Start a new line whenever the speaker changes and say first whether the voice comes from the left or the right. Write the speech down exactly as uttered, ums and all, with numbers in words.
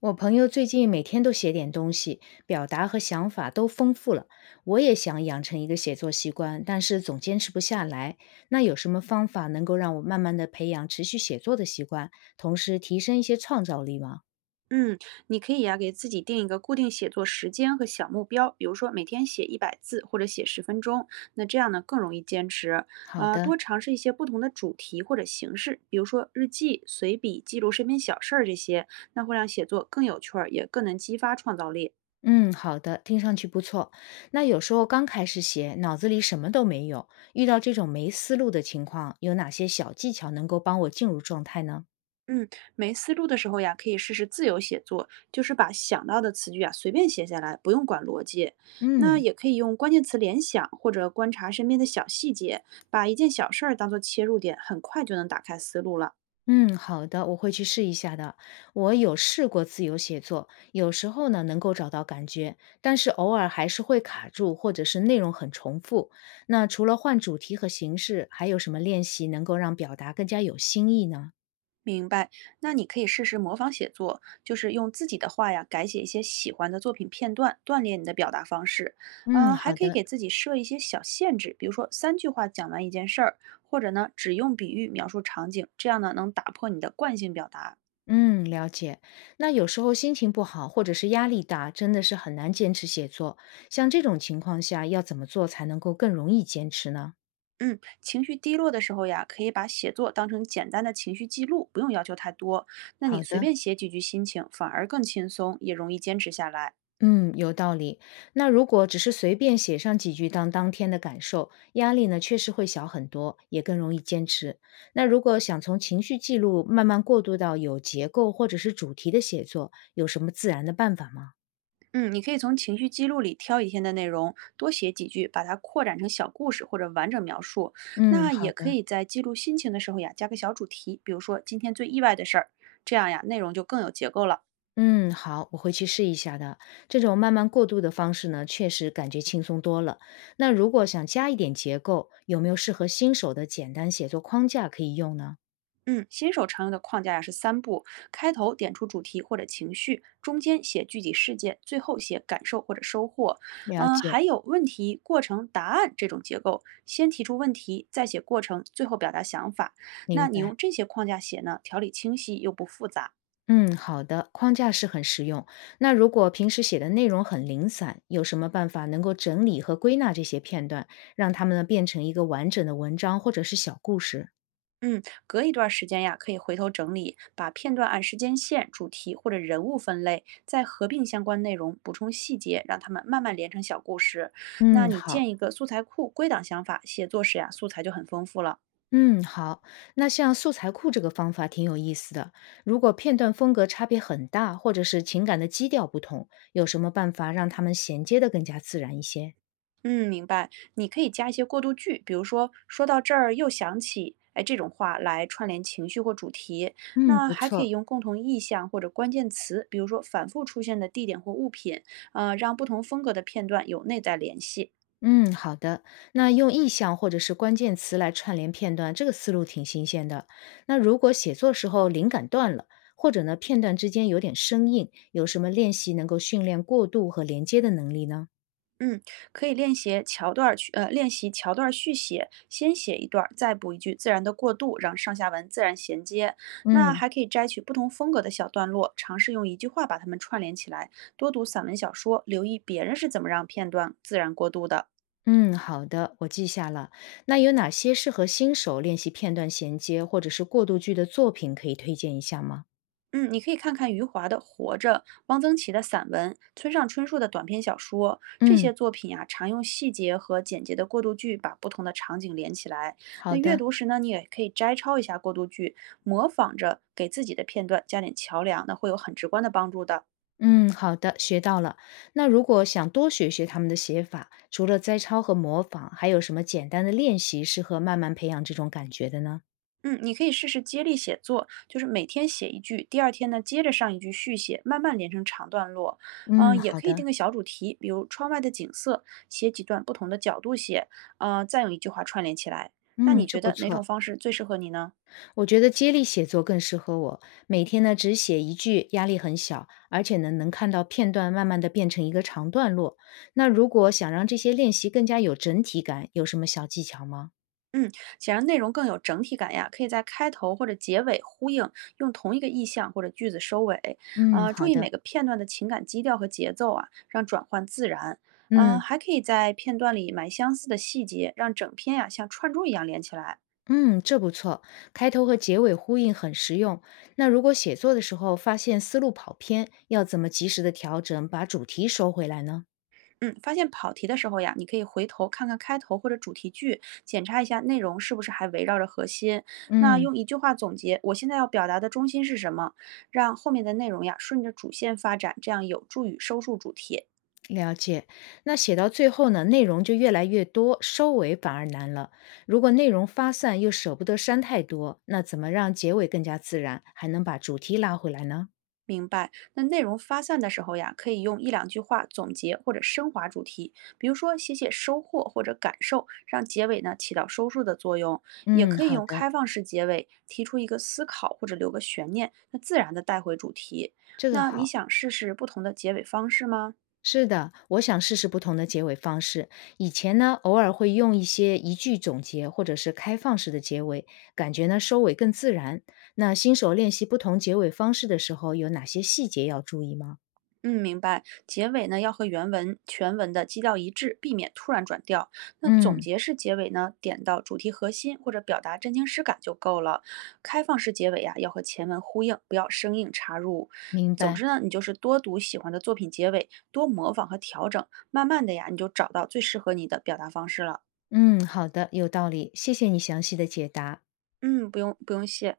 left: 我朋友最近每天都写点东西，表达和想法都丰富了。我也想养成一个写作习惯，但是总坚持不下来。那有什么方法能够让我慢慢的培养持续写作的习惯，同时提升一些创造力吗？
right: 嗯，你可以呀、给自己定一个固定写作时间和小目标，比如说每天写一百字或者写十分钟，那这样呢更容易坚持。
left: 好
right: 呃，
left: 的。
right: 多尝试一些不同的主题或者形式，比如说日记、随笔、记录身边小事儿这些，那会让写作更有趣儿，也更能激发创造力。
left: 嗯，好的，听上去不错。那有时候刚开始写，脑子里什么都没有，遇到这种没思路的情况，有哪些小技巧能够帮我进入状态呢？
right: 嗯，没思路的时候呀，可以试试自由写作，就是把想到的词句啊随便写下来，不用管逻辑。那
left: 嗯。
right: 也可以用关键词联想或者观察身边的小细节，把一件小事儿当做切入点，很快就能打开思路了。
left: 嗯，好的，我会去试一下的。我有试过自由写作，有时候呢能够找到感觉，但是偶尔还是会卡住，或者是内容很重复。那除了换主题和形式，还有什么练习能够让表达更加有新意呢？
right: 明白，那你可以试试模仿写作，就是用自己的话呀改写一些喜欢的作品片段，锻炼你的表达方式。
left: 嗯，
right: 呃，还
left: 好
right: 可以
left: 的。
right: 给自己设一些小限制，比如说三句话讲完一件事儿，或者呢只用比喻描述场景，这样呢能打破你的惯性表达。
left: 嗯，了解。那有时候心情不好，或者是压力大，真的是很难坚持写作。像这种情况下，要怎么做才能够更容易坚持呢？
right: 嗯，情绪低落的时候呀，可以把写作当成简单的情绪记录，不用要求太多。那你
left: 好
right: 随
left: 的。
right: 便写几句心情，反而更轻松，也容易坚持下来。
left: 嗯，有道理。那如果只是随便写上几句当当天的感受，压力呢确实会小很多，也更容易坚持。那如果想从情绪记录慢慢过渡到有结构或者是主题的写作，有什么自然的办法吗？
right: 嗯，你可以从情绪记录里挑一天的内容，多写几句，把它扩展成小故事或者完整描述。
left: 嗯，
right: 那
left: 好
right: 也可
left: 的。
right: 以在记录心情的时候呀，加个小主题，比如说今天最意外的事儿，这样呀，内容就更有结构了。
left: 嗯，好，我会去试一下的。这种慢慢过渡的方式呢，确实感觉轻松多了。那如果想加一点结构，有没有适合新手的简单写作框架可以用呢？
right: 嗯，新手常用的框架呀是三步：开头点出主题或者情绪，中间写具体事件，最后写感受或者收获。
left: 了
right: 嗯，
left: 解。
right: 还有问题、过程、答案这种结构，先提出问题，再写过程，最后表达想法。
left: 明
right: 那你用
left: 白。
right: 这些框架写呢，条理清晰又不复杂。
left: 嗯，好的，框架是很实用。那如果平时写的内容很零散，有什么办法能够整理和归纳这些片段，让它们呢变成一个完整的文章或者是小故事？
right: 嗯，隔一段时间呀，可以回头整理，把片段按时间线、主题或者人物分类，再合并相关内容，补充细节，让它们慢慢连成小故事。那
left: 嗯，
right: 你建
left: 好。
right: 一个素材库，归档想法，写作时呀，素材就很丰富了。
left: 嗯，好。那像素材库这个方法挺有意思的。如果片段风格差别很大，或者是情感的基调不同，有什么办法让它们衔接的更加自然一些？
right: 嗯，明白。你可以加一些过渡句，比如说说到这儿又想起，哎，这种话来串联情绪或主题。
left: 嗯，
right: 那
left: 不
right: 还可以
left: 错。
right: 用共同意象或者关键词，比如说反复出现的地点或物品，呃，让不同风格的片段有内在联系。
left: 嗯，好的。那用意象或者是关键词来串联片段，这个思路挺新鲜的。那如果写作时候灵感断了，或者呢片段之间有点生硬，有什么练习能够训练过渡和连接的能力呢？
right: 嗯，可以练习桥段儿去，呃，练习桥段儿续写，先写一段儿，再补一句，自然的过渡，让上下文自然衔接。那
left: 嗯。
right: 还可以摘取不同风格的小段落，尝试用一句话把它们串联起来。多读散文小说，留意别人是怎么让片段自然过渡的。
left: 嗯，好的，我记下了。那有哪些适合新手练习片段衔接或者是过渡句的作品可以推荐一下吗？
right: 嗯，你可以看看余华的《活着》，汪曾祺的散文，村上春树的短篇小说，这些
left: 嗯，
right: 作品啊，常用细节和简洁的过渡句把不同的场景连起来。那
left: 好
right: 阅
left: 的。
right: 读时呢，你也可以摘抄一下过渡句，模仿着给自己的片段加点桥梁，那会有很直观的帮助的。
left: 嗯，好的，学到了。那如果想多学学他们的写法，除了摘抄和模仿，还有什么简单的练习适合慢慢培养这种感觉的呢？
right: 嗯，你可以试试接力写作，就是每天写一句，第二天呢接着上一句续写，慢慢连成长段落。
left: 嗯，
right: 嗯、也
left: 好
right: 可以定
left: 的。
right: 个小主题，比如窗外的景色，写几段不同的角度写，呃，再用一句话串联起来。那你
left: 嗯，这
right: 觉
left: 不
right: 得哪种
left: 错。
right: 方式最适合你呢？
left: 我觉得接力写作更适合我。每天呢，只写一句，压力很小，而且呢，能看到片段慢慢的变成一个长段落。那如果想让这些练习更加有整体感，有什么小技巧吗？
right: 嗯，想让内容更有整体感呀，可以在开头或者结尾呼应，用同一个意象或者句子收尾。
left: 嗯，
right: 呃，注
left: 好
right: 意每
left: 的。
right: 个片段的情感基调和节奏啊，让转换自然。嗯、
left: 嗯。
right: 还可以在片段里埋相似的细节，让整篇呀像串珠一样连起来。
left: 嗯，这不错，开头和结尾呼应很实用。那如果写作的时候发现思路跑偏，要怎么及时的调整，把主题收回来呢？
right: 嗯，发现跑题的时候呀，你可以回头看看开头或者主题句，检查一下内容是不是还围绕着核心。那
left: 嗯，
right: 用一句话总结我现在要表达的中心是什么，让后面的内容呀顺着主线发展，这样有助于收束主题。
left: 了解。那写到最后呢，内容就越来越多，收尾反而难了。如果内容发散又舍不得删太多，那怎么让结尾更加自然，还能把主题拉回来呢？
right: 明白。那内容发散的时候呀，可以用一两句话总结或者升华主题，比如说写写收获或者感受，让结尾呢起到收束的作用。也
left: 嗯，
right: 可以
left: 好
right: 用开
left: 的，
right: 放式结尾，提出一个思考或者留个悬念，那自然的带回主题。
left: 这个
right: 那你
left: 好。
right: 想试试不同的结尾方式吗？
left: 是的，我想试试不同的结尾方式。以前呢，偶尔会用一些一句总结或者是开放式的结尾，感觉呢收尾更自然。那新手练习不同结尾方式的时候，有哪些细节要注意吗？
right: 嗯，明白。结尾呢要和原文全文的基调一致，避免突然转调。那总
left: 嗯，
right: 结式结尾呢，点到主题核心或者表达真情实感就够了。开放式结尾呀、要和前文呼应，不要生硬插入。
left: 明
right: 总
left: 白。
right: 之呢，你就是多读喜欢的作品结尾，多模仿和调整，慢慢的呀，你就找到最适合你的表达方式了。
left: 嗯，好的，有道理。谢谢你详细的解答。
right: 嗯，不用不用谢。